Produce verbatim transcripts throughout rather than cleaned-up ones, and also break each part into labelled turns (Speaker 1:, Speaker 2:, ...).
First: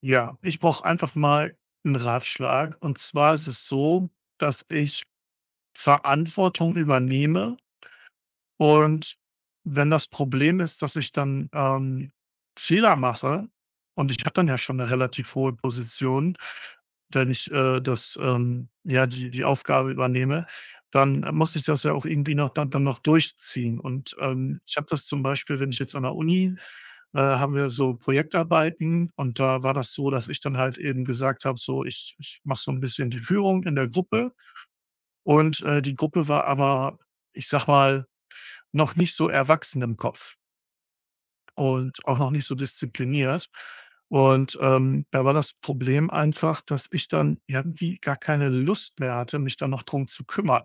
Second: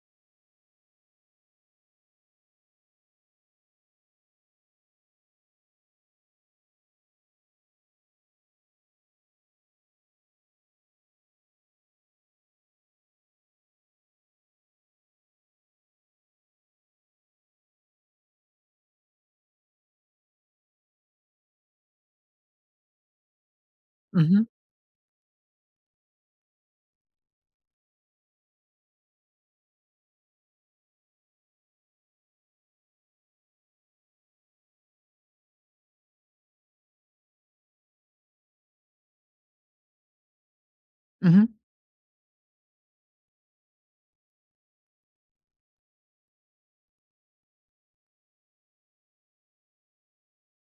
Speaker 1: Ja, ich brauche einfach mal einen Ratschlag. Und zwar ist es so, dass ich Verantwortung übernehme und wenn das Problem ist, dass ich dann, ähm, Fehler mache und ich habe dann ja schon eine relativ hohe Position, wenn ich, äh, das, ähm ja, die die Aufgabe übernehme, dann muss ich das ja auch irgendwie noch dann dann noch durchziehen. Und,
Speaker 2: Mhm,
Speaker 1: ähm, ich habe das zum Beispiel, wenn ich jetzt an der Uni äh, haben wir so Projektarbeiten und da war das so, dass ich dann halt eben gesagt habe, so ich, ich mache so ein bisschen die Führung in der Gruppe und äh, die Gruppe war aber, ich sag mal, noch nicht so erwachsen im Kopf
Speaker 2: mhm,
Speaker 1: und auch noch nicht so diszipliniert. Und ähm, da war das Problem einfach, dass ich dann irgendwie gar keine Lust mehr hatte, mich dann noch drum zu kümmern.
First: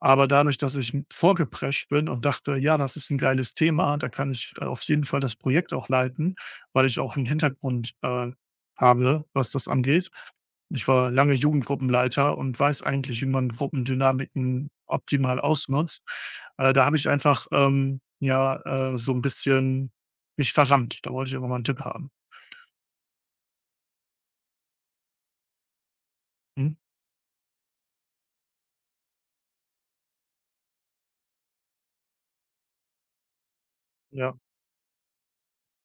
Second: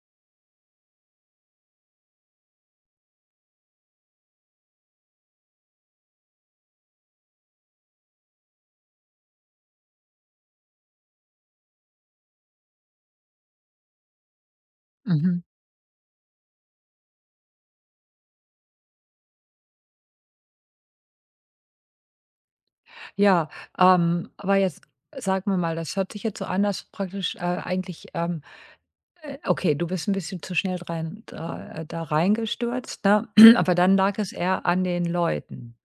Speaker 1: Aber dadurch, dass ich vorgeprescht bin und dachte: „Ja, das ist ein geiles Thema, da kann ich äh, auf jeden Fall das Projekt auch leiten“, weil ich auch einen Hintergrund, äh, habe, was das angeht. Ich war lange Jugendgruppenleiter und weiß eigentlich, wie man Gruppendynamiken optimal
Speaker 2: mhm.
Speaker 1: ausnutzt. Äh, da habe ich einfach, ähm, ja, äh, so ein bisschen mich verrannt. Da wollte ich einfach mal einen Tipp haben.
Speaker 2: Ja, ähm, aber jetzt sagen wir mal, das hört sich jetzt so an,
Speaker 1: Mhm.
Speaker 2: dass praktisch, äh, eigentlich, ähm äh, okay, du bist ein bisschen zu schnell rein da äh, da reingestürzt, ne? Aber dann lag es
Speaker 1: Ja.
Speaker 2: eher an den Leuten.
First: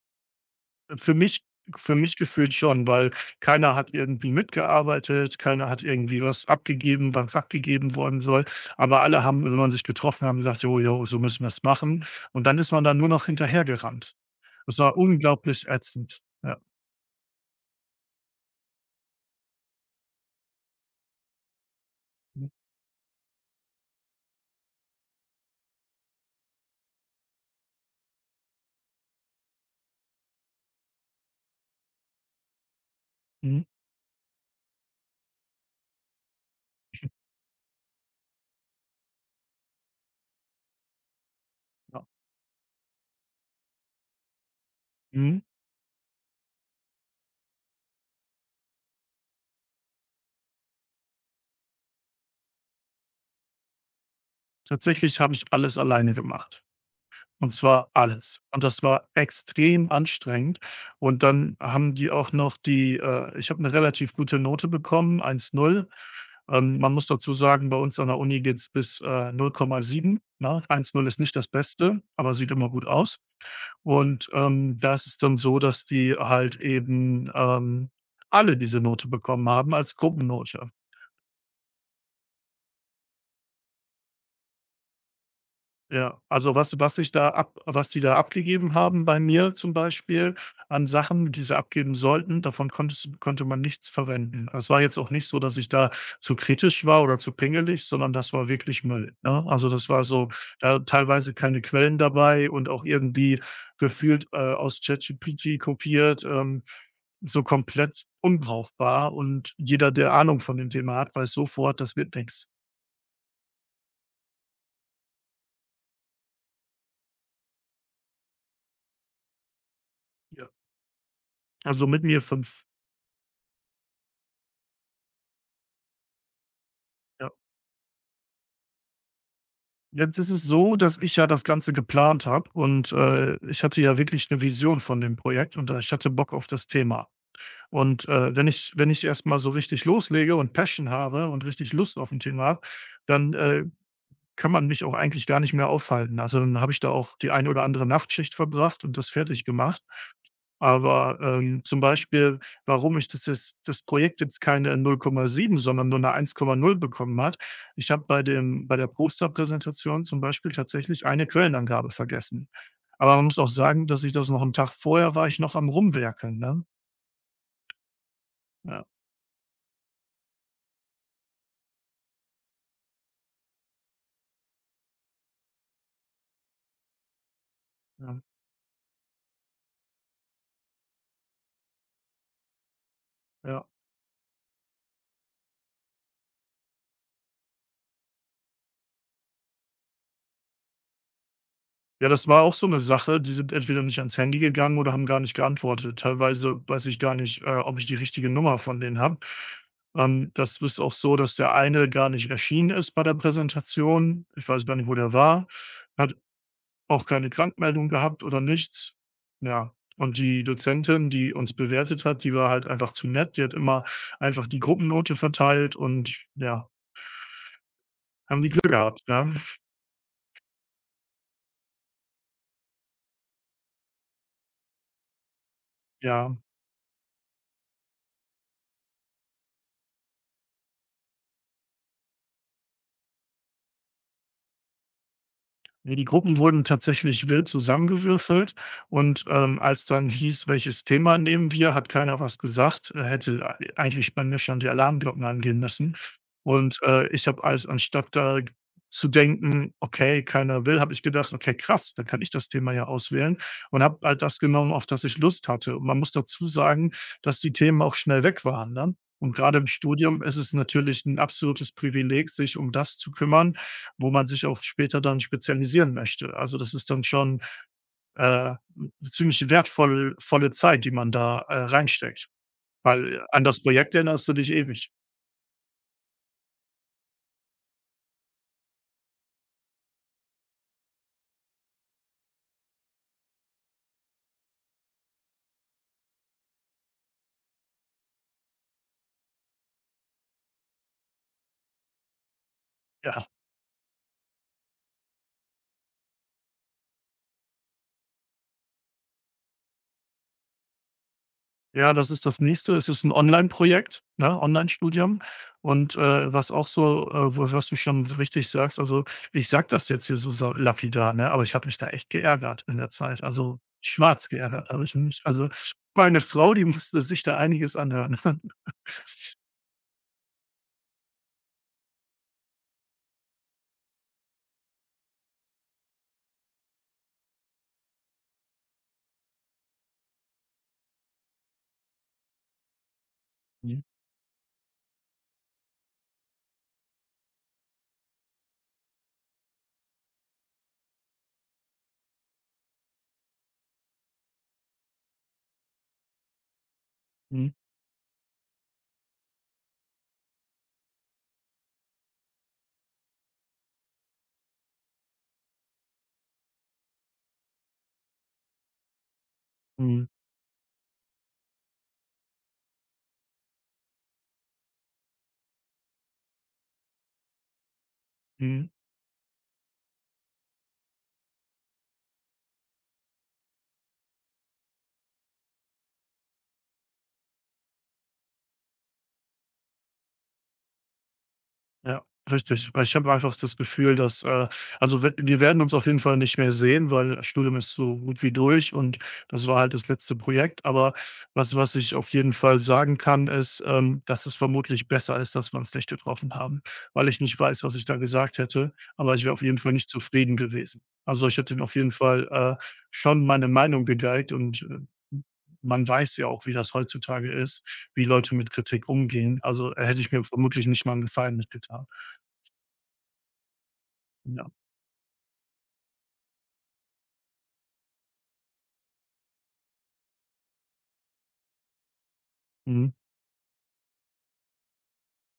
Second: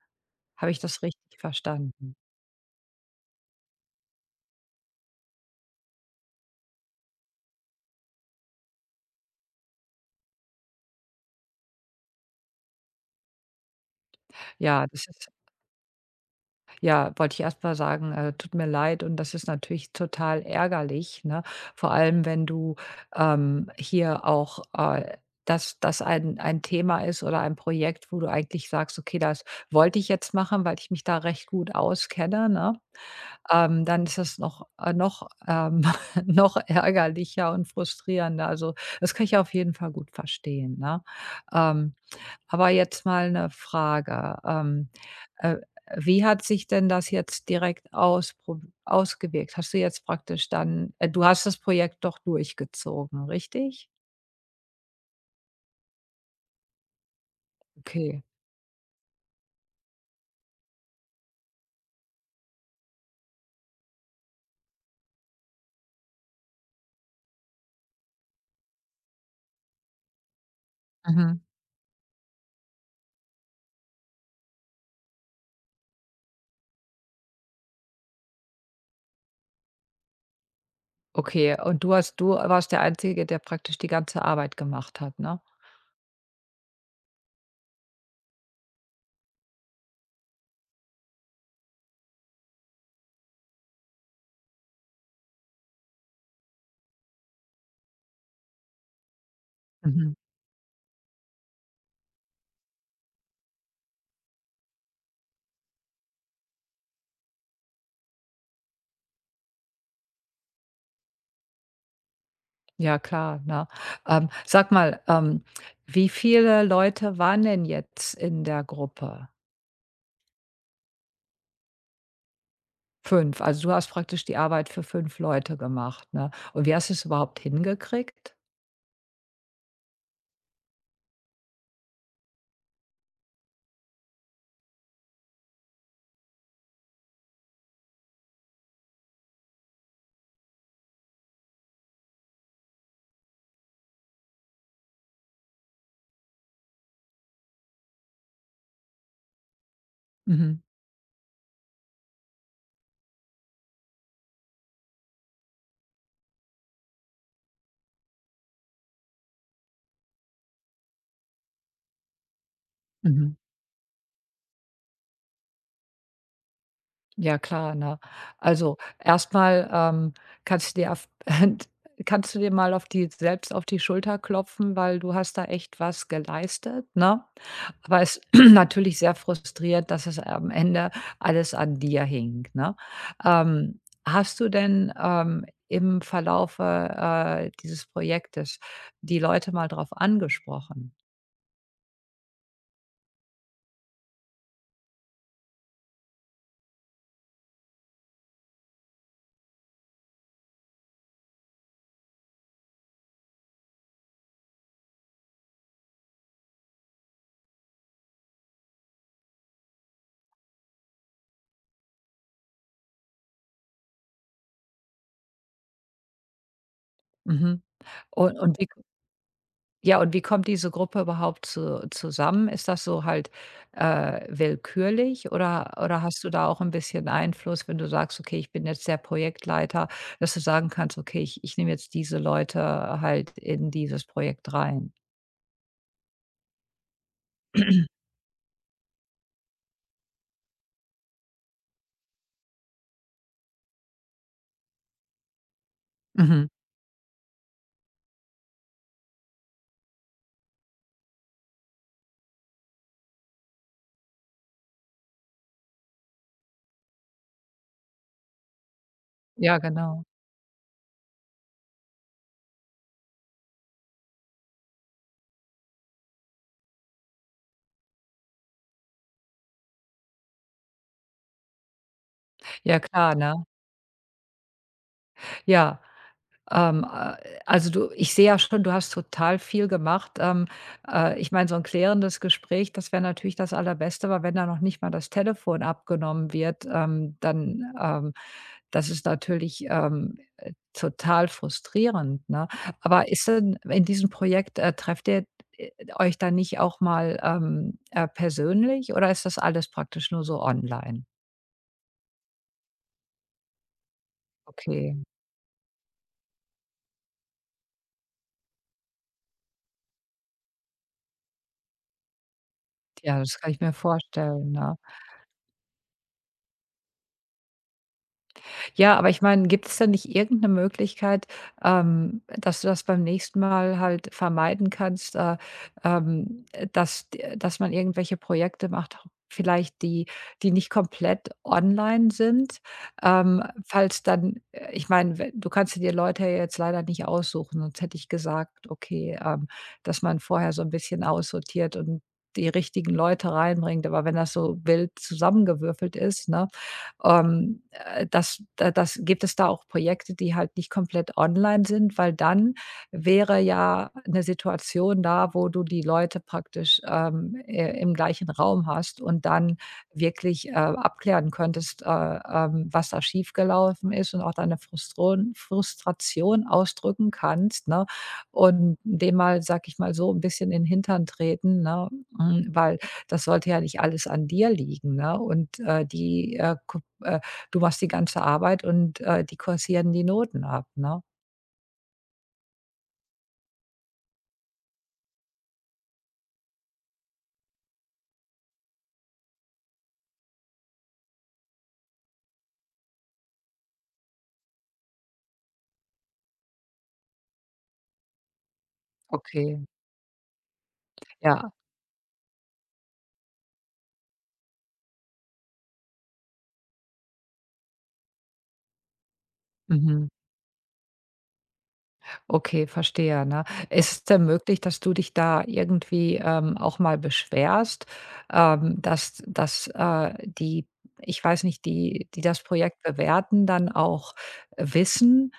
Speaker 2: Habe ich das
Speaker 1: Für
Speaker 2: richtig
Speaker 1: mich für
Speaker 2: verstanden?
Speaker 1: mich gefühlt schon, weil keiner hat irgendwie mitgearbeitet, keiner hat irgendwie was abgegeben, was abgegeben worden soll. Aber alle haben, wenn man sich getroffen haben, gesagt, jo, jo, so müssen wir es machen. Und dann ist man dann nur noch hinterhergerannt. Das
Speaker 2: Ja,
Speaker 1: war
Speaker 2: das ist
Speaker 1: unglaublich ätzend. Ja.
Speaker 2: Ja, wollte ich erst mal sagen, äh, tut mir leid und das ist natürlich total ärgerlich, ne? Vor allem, wenn
Speaker 1: Mhm.
Speaker 2: du, ähm, hier auch, äh dass das ein ein Thema ist oder ein Projekt, wo du eigentlich sagst: „Okay, das wollte ich jetzt machen, weil ich mich da recht gut auskenne“, ne?
Speaker 1: Mhm.
Speaker 2: Ähm, dann ist das noch äh, noch, ähm noch ärgerlicher und frustrierender. Also, das kann ich auf jeden Fall gut verstehen, ne? Ähm,
Speaker 1: Ja.
Speaker 2: aber jetzt mal eine Frage, ähm,
Speaker 1: Mhm.
Speaker 2: äh, wie hat sich denn das jetzt direkt ausprob ausgewirkt? Hast du jetzt praktisch dann äh, du hast das Projekt doch durchgezogen, richtig?
Speaker 1: Tatsächlich habe ich alles alleine gemacht. Und zwar
Speaker 2: Okay.
Speaker 1: alles. Und das war extrem anstrengend. Und dann haben die auch noch die, äh ich habe eine relativ gute Note bekommen, eins Komma null. Ähm, man muss dazu sagen, bei uns an der Uni geht's bis, äh, null Komma sieben, ne? eins Komma null ist nicht
Speaker 2: Mhm.
Speaker 1: das Beste, aber sieht immer gut aus. Und, ähm, da ist es dann so, dass die halt eben, ähm, alle diese Note bekommen haben als Gruppennote.
Speaker 2: Okay, und du hast du warst der Einzige, der praktisch die ganze Arbeit gemacht hat, ne?
Speaker 1: Ja, also was was ich da ab was die da abgegeben haben bei mir zum Beispiel an Sachen, die sie abgeben sollten, davon konntest konnte man nichts verwenden. Es war jetzt auch nicht so, dass ich da zu kritisch war oder zu pingelig, sondern das war wirklich Müll, ne? Also, das war
Speaker 2: Mhm.
Speaker 1: so da teilweise keine Quellen dabei und auch irgendwie gefühlt, äh, aus ChatGPT kopiert, ähm, so komplett unbrauchbar und jeder, der Ahnung von dem Thema hat, weiß sofort, das wird nichts.
Speaker 2: Ja klar, ne? Ähm, sag mal, ähm, wie viele Leute waren denn jetzt in der Gruppe?
Speaker 1: Ja. Also mit mir fünf.
Speaker 2: Fünf. Also, du hast praktisch die Arbeit für fünf Leute gemacht, ne? Und wie hast du es
Speaker 1: Ja.
Speaker 2: überhaupt hingekriegt?
Speaker 1: Jetzt ist es so, dass ich ja das Ganze geplant habe und, äh, ich hatte ja wirklich eine Vision von dem Projekt und, äh, ich hatte Bock auf das Thema. Und, äh, wenn ich wenn ich erst mal so richtig loslege und Passion habe und richtig Lust auf ein Thema habe, dann, äh, kann man mich auch eigentlich gar nicht mehr aufhalten. Also, dann habe ich da auch die eine oder andere Nachtschicht verbracht und das fertig gemacht.
Speaker 2: Mhm.
Speaker 1: Aber, ähm, zum Beispiel, warum ich das jetzt das Projekt jetzt keine null Komma sieben, sondern nur 'ne eins Komma null bekommen hat. Ich habe bei dem bei der Posterpräsentation zum Beispiel tatsächlich eine Quellenangabe vergessen. Aber man
Speaker 2: Mhm.
Speaker 1: muss auch sagen, dass ich das noch 'n Tag vorher war ich noch am Rumwerkeln, ne?
Speaker 2: Ja klar, ne? Also,
Speaker 1: Ja,
Speaker 2: erstmal ähm, kannst du dir auf kannst du dir mal auf die selbst auf die Schulter klopfen, weil du hast da echt was geleistet, ne? Aber
Speaker 1: ja,
Speaker 2: es natürlich sehr frustriert, dass es am Ende alles an dir hing, ne?
Speaker 1: ja.
Speaker 2: Ähm, hast du denn, ähm, im Verlaufe, äh, dieses Projektes die Leute mal drauf angesprochen?
Speaker 1: Ja, das war auch so eine Sache. Die sind entweder nicht ans Handy gegangen oder haben gar nicht geantwortet. Teilweise weiß ich gar nicht, äh, ob ich die richtige Nummer von denen habe. Ähm, das ist auch so, dass der eine gar nicht erschienen ist bei der Präsentation. Ich weiß gar nicht, wo der war. Hat auch keine Krankmeldung gehabt oder nichts. Ja, und die Dozentin, die uns bewertet hat, die war halt einfach zu nett. Die hat immer einfach die Gruppennote verteilt und ja,
Speaker 2: Mhm. Und
Speaker 1: haben die
Speaker 2: und
Speaker 1: Glück
Speaker 2: wie
Speaker 1: gehabt, ne?
Speaker 2: Ja, und wie kommt diese Gruppe überhaupt zu zusammen? Ist das so halt, äh, willkürlich oder oder hast du
Speaker 1: Ja.
Speaker 2: da auch ein bisschen Einfluss, wenn du sagst: „Okay, ich bin jetzt der Projektleiter“, dass du sagen kannst: „Okay, ich ich nehme jetzt diese Leute halt in dieses Projekt rein.“
Speaker 1: Ne, die Gruppen wurden tatsächlich wild zusammengewürfelt und, ähm, als dann hieß: „Welches Thema nehmen wir?“, hat keiner was gesagt. Äh, hätte eigentlich bei mir schon die Alarmglocken angehen müssen.
Speaker 2: Mhm.
Speaker 1: Und, äh, ich habe als anstatt da zu denken: „Okay, keiner will“, habe ich gedacht: „Okay, krass, dann kann ich das Thema ja auswählen“, und habe halt das genommen, auf das ich Lust hatte. Und man muss dazu sagen, dass die Themen auch schnell weg waren, ne? Und gerade
Speaker 2: Ja,
Speaker 1: im
Speaker 2: genau.
Speaker 1: Studium ist es natürlich ein absolutes Privileg, sich um das zu kümmern, wo man sich auch später dann spezialisieren möchte. Also, das ist dann schon, äh, 'n ziemlich wertvolle volle Zeit, die man da, äh, reinsteckt,
Speaker 2: Ja,
Speaker 1: weil
Speaker 2: klar,
Speaker 1: äh, an
Speaker 2: ne?
Speaker 1: das Projekt erinnerst du dich ewig.
Speaker 2: Ja. Ähm, äh, also du, ich sehe ja schon, du hast total viel gemacht. Ähm, äh, ich meine, so ein klärendes Gespräch, das wäre natürlich das Allerbeste, aber wenn da noch nicht mal das Telefon abgenommen wird, ähm, dann, ähm das ist natürlich, ähm, total frustrierend, ne? Aber
Speaker 1: Ja.
Speaker 2: ist denn in diesem Projekt, äh, trefft ihr, äh, euch dann nicht auch mal, ähm, äh, persönlich oder ist das alles praktisch nur so online?
Speaker 1: Ja, das ist das Nächste. Es ist ein Online-Projekt, ne,
Speaker 2: Okay,
Speaker 1: Online-Studium und, äh, was auch so, äh w was du schon richtig sagst, also, ich sag das jetzt hier so sa lapidar, ne, aber ich habe mich da echt geärgert in der
Speaker 2: ja,
Speaker 1: Zeit.
Speaker 2: das kann
Speaker 1: Also,
Speaker 2: ich mir
Speaker 1: schwarz
Speaker 2: vorstellen,
Speaker 1: geärgert
Speaker 2: ne?
Speaker 1: habe ich mich. Also, meine Frau, die musste sich da einiges anhören.
Speaker 2: Ja, aber ich meine, gibt es da nicht irgendeine Möglichkeit, ähm, dass du das beim nächsten Mal halt vermeiden kannst, äh, ähm, dass d dass man irgendwelche Projekte macht, vielleicht die die nicht komplett online sind? Ähm,
Speaker 1: Mhm,
Speaker 2: falls dann äh, ich meine, du kannst dir die Leute ja jetzt leider nicht aussuchen, sonst hätte ich gesagt, okay, ähm, dass man vorher so ein bisschen aussortiert und die richtigen Leute reinbringt. Aber wenn das so wild zusammengewürfelt ist, ne?
Speaker 1: mhm,
Speaker 2: Ähm, äh, das da das gibt es da auch Projekte, die halt nicht komplett online sind, weil dann wäre ja eine Situation da, wo du die Leute praktisch, ähm, äh, im gleichen Raum hast und dann
Speaker 1: mhm,
Speaker 2: wirklich, äh, abklären könntest, äh, ähm, was da schiefgelaufen ist und auch deine Frustron Frustration ausdrücken kannst, ne?
Speaker 1: mhm.
Speaker 2: Und dem mal, sage ich mal so, ein bisschen in den Hintern treten, ne? Hm, weil das sollte ja nicht alles an dir liegen, ne? Und, äh, die, äh, guck äh, du machst die ganze Arbeit und, äh, die kursieren die Noten ab, ne?
Speaker 1: Ja, richtig. Weil ich habe einfach das Gefühl, dass äh, also wir wir werden uns auf jeden Fall nicht mehr sehen, weil das Studium ist so gut wie durch und das war halt das letzte Projekt. Aber was was ich auf jeden Fall sagen kann, ist, ähm, dass es vermutlich besser ist, dass wir uns nicht getroffen haben, weil ich nicht weiß, was ich da gesagt hätte, aber ich wäre auf jeden
Speaker 2: Okay,
Speaker 1: Fall nicht zufrieden gewesen. Also ich
Speaker 2: ja.
Speaker 1: hätte auf jeden Fall äh, schon meine Meinung gegeigt und äh, man weiß ja auch, wie das heutzutage ist wie Leute mit Kritik umgehen. Also, äh, hätte ich
Speaker 2: Mhm.
Speaker 1: mir vermutlich nicht mal einen Gefallen mit
Speaker 2: Okay, verstehe, ne? Ist es denn
Speaker 1: Ja.
Speaker 2: möglich, dass du dich da irgendwie, ähm, auch mal beschwerst, ähm, dass dass, äh, die ich weiß nicht, die die das Projekt
Speaker 1: Mhm.
Speaker 2: bewerten, dann auch wissen,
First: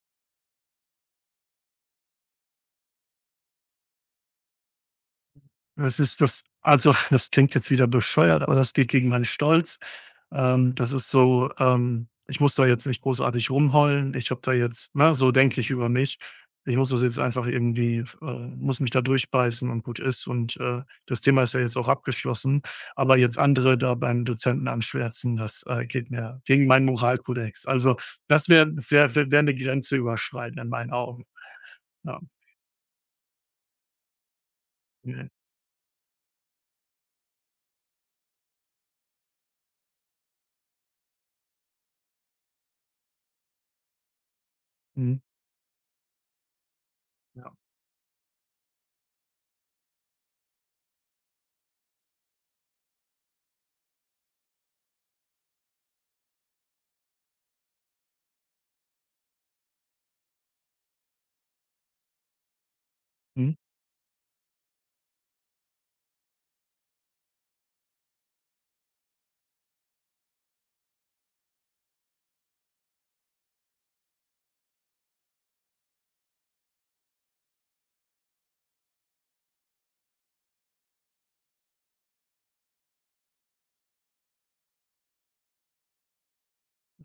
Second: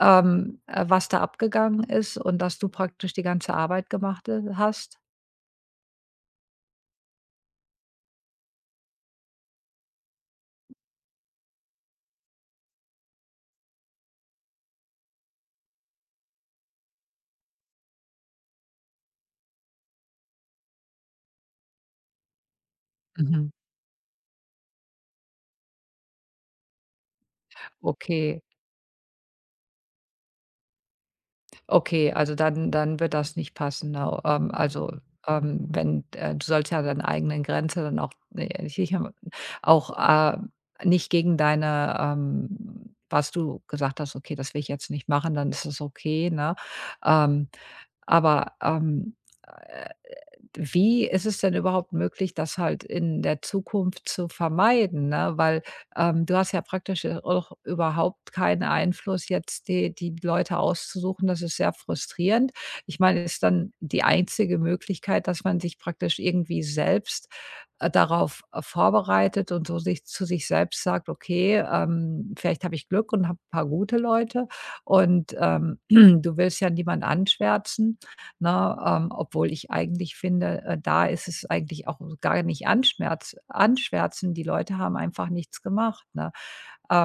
Speaker 2: ähm, äh, was da abgegangen ist und dass du praktisch die ganze Arbeit gemacht, äh, hast?
Speaker 1: Das ist das also, das klingt jetzt wieder bescheuert, aber das geht gegen meinen Stolz. Ähm, das ist so, ähm, ich muss da jetzt nicht großartig rumheulen. Ich habe da jetzt ne, so denke ich über mich. Ich muss das jetzt einfach irgendwie äh, muss mich da durchbeißen und gut ist und, äh, das Thema ist ja jetzt auch abgeschlossen. Aber jetzt
Speaker 2: Mhm.
Speaker 1: andere da beim Dozenten anschwärzen, das, äh, geht mir gegen meinen Moralkodex. Also,
Speaker 2: Okay.
Speaker 1: das wäre wär wär wär 'ne Grenze überschreiten in meinen Augen.
Speaker 2: Okay,
Speaker 1: Ja,
Speaker 2: also dann dann wird das nicht passen, ne? Ähm, also,
Speaker 1: ne,
Speaker 2: ähm, wenn äh, du sollst ja deine eigenen Grenze dann auch ne, äh, sicher auch, äh, nicht gegen deine, ähm was du gesagt hast: „Okay, das will ich jetzt nicht
Speaker 1: mhm,
Speaker 2: machen“, dann ist es okay, ne? Ähm,
Speaker 1: ja,
Speaker 2: aber, ähm wie ist es denn überhaupt möglich, das halt in der Zukunft zu vermeiden, ne? Weil, ähm, du hast ja praktisch ja auch überhaupt keinen Einfluss, jetzt die die Leute auszusuchen. Das ist sehr frustrierend. Ich meine, ist
Speaker 1: mhm,
Speaker 2: dann die einzige Möglichkeit, dass man sich praktisch irgendwie selbst, äh, darauf, äh, vorbereitet und so sich zu sich selbst sagt: „Okay, ähm, vielleicht habe ich Glück und habe ein paar gute Leute“ und, ähm, du willst ja niemand anschwärzen. Ne? Ähm, obwohl ich eigentlich finde, äh, da ist es eigentlich auch gar nicht anschmerz anschwärzen. Die Leute haben einfach nichts gemacht, ne?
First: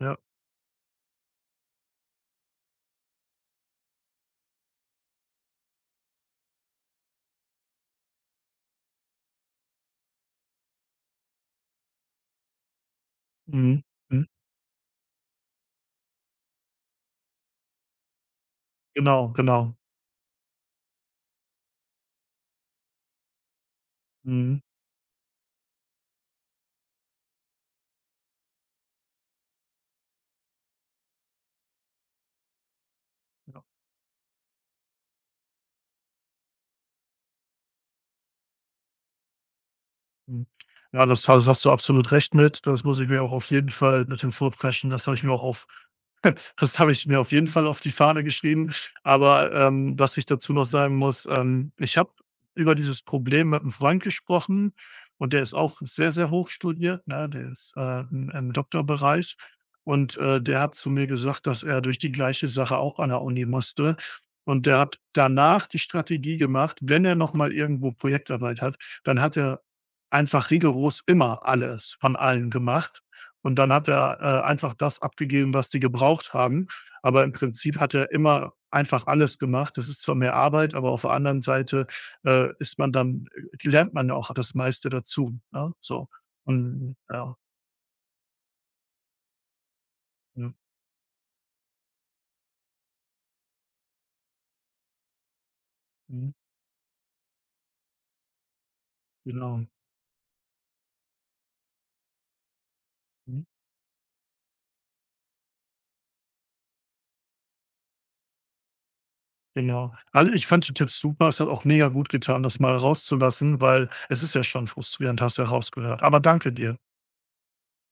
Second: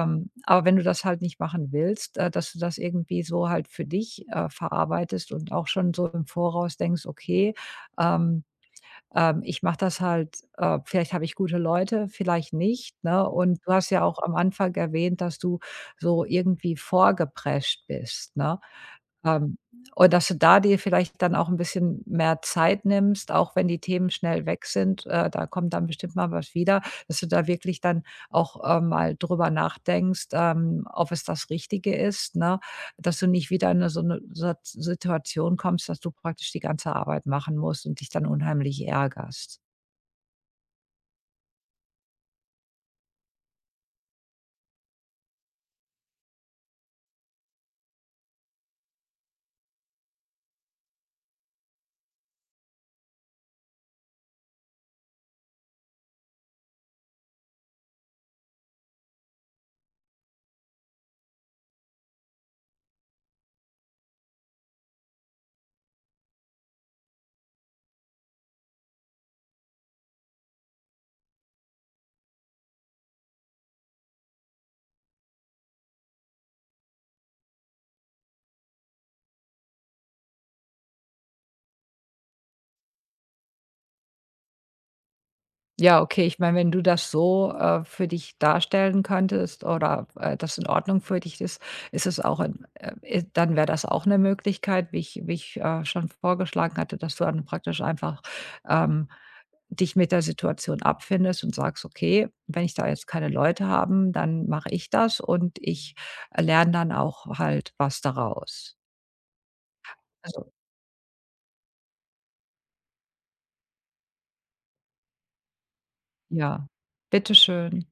Speaker 1: ja,
Speaker 2: aber wenn du das halt nicht machen willst, äh, dass du das irgendwie so halt für dich, äh, verarbeitest und auch schon so im Voraus denkst: „Okay, ähm, ähm, ich mache das halt äh, vielleicht habe ich gute Leute, vielleicht nicht“, ne? Und du
Speaker 1: mhm,
Speaker 2: hast ja auch
Speaker 1: mhm.
Speaker 2: am Anfang erwähnt, dass du so irgendwie vorgeprescht bist, ne?
Speaker 1: Genau,
Speaker 2: Ähm,
Speaker 1: genau.
Speaker 2: und dass du da dir vielleicht dann auch ein bisschen mehr Zeit nimmst, auch wenn die Themen schnell
Speaker 1: Mhm.
Speaker 2: weg sind, äh, da kommt dann bestimmt mal was wieder, dass du da wirklich dann auch, äh, mal drüber nachdenkst, ähm, ob es das Richtige ist, ne? Dass du nicht
Speaker 1: Ja,
Speaker 2: wieder in 'ne so eine Sat Situation kommst, dass du praktisch die ganze Arbeit machen musst und dich dann unheimlich ärgerst.
Speaker 1: mhm. Ja, das ha hast du absolut recht mit. Das muss ich mir auch auf jeden Fall mit dem Vorpreschen das habe ich mir auch auf Das habe ich mir auf jeden Fall auf die Fahne geschrieben. Aber, ähm, was ich dazu noch sagen muss, ähm, ich habe über dieses Problem mit einem Freund gesprochen und der ist auch sehr, sehr hoch studiert, ne? Der ist, äh, im im Doktorbereich und, äh, der hat zu mir gesagt, dass er durch die gleiche Sache auch an der Uni musste. Und der hat danach die Strategie gemacht, wenn er noch mal irgendwo Projektarbeit hat, dann hat er einfach rigoros immer alles von allen gemacht und dann hat er, äh, einfach das abgegeben, was die gebraucht haben. Aber im Prinzip hat er immer einfach alles gemacht. Das ist zwar mehr Arbeit, aber auf der anderen Seite, äh, ist man dann äh, lernt man ja auch das meiste dazu, ne,
Speaker 2: Ja,
Speaker 1: so.
Speaker 2: okay. Ich meine, wenn du
Speaker 1: Und
Speaker 2: das
Speaker 1: ja,
Speaker 2: so, äh, für dich darstellen könntest oder, äh,
Speaker 1: mhm,
Speaker 2: das in Ordnung für dich ist, ist es auch in äh, i dann wäre das auch eine Möglichkeit, wie ich wie ich, äh, schon
Speaker 1: mhm,
Speaker 2: vorgeschlagen hatte, dass du dann praktisch einfach, ähm,
Speaker 1: genau,
Speaker 2: dich mit der Situation abfindest und sagst: „Okay, wenn ich da jetzt keine
Speaker 1: mhm,
Speaker 2: Leute haben, dann mache ich das und ich lerne dann auch halt was daraus.“
Speaker 1: genau. Also, ich
Speaker 2: Also,
Speaker 1: fand die Tipps super. Es hat auch mega gut getan, das mal rauszulassen, weil es ist ja schon frustrierend, hast du ja rausgehört. Aber danke
Speaker 2: ja,
Speaker 1: dir.
Speaker 2: bitteschön.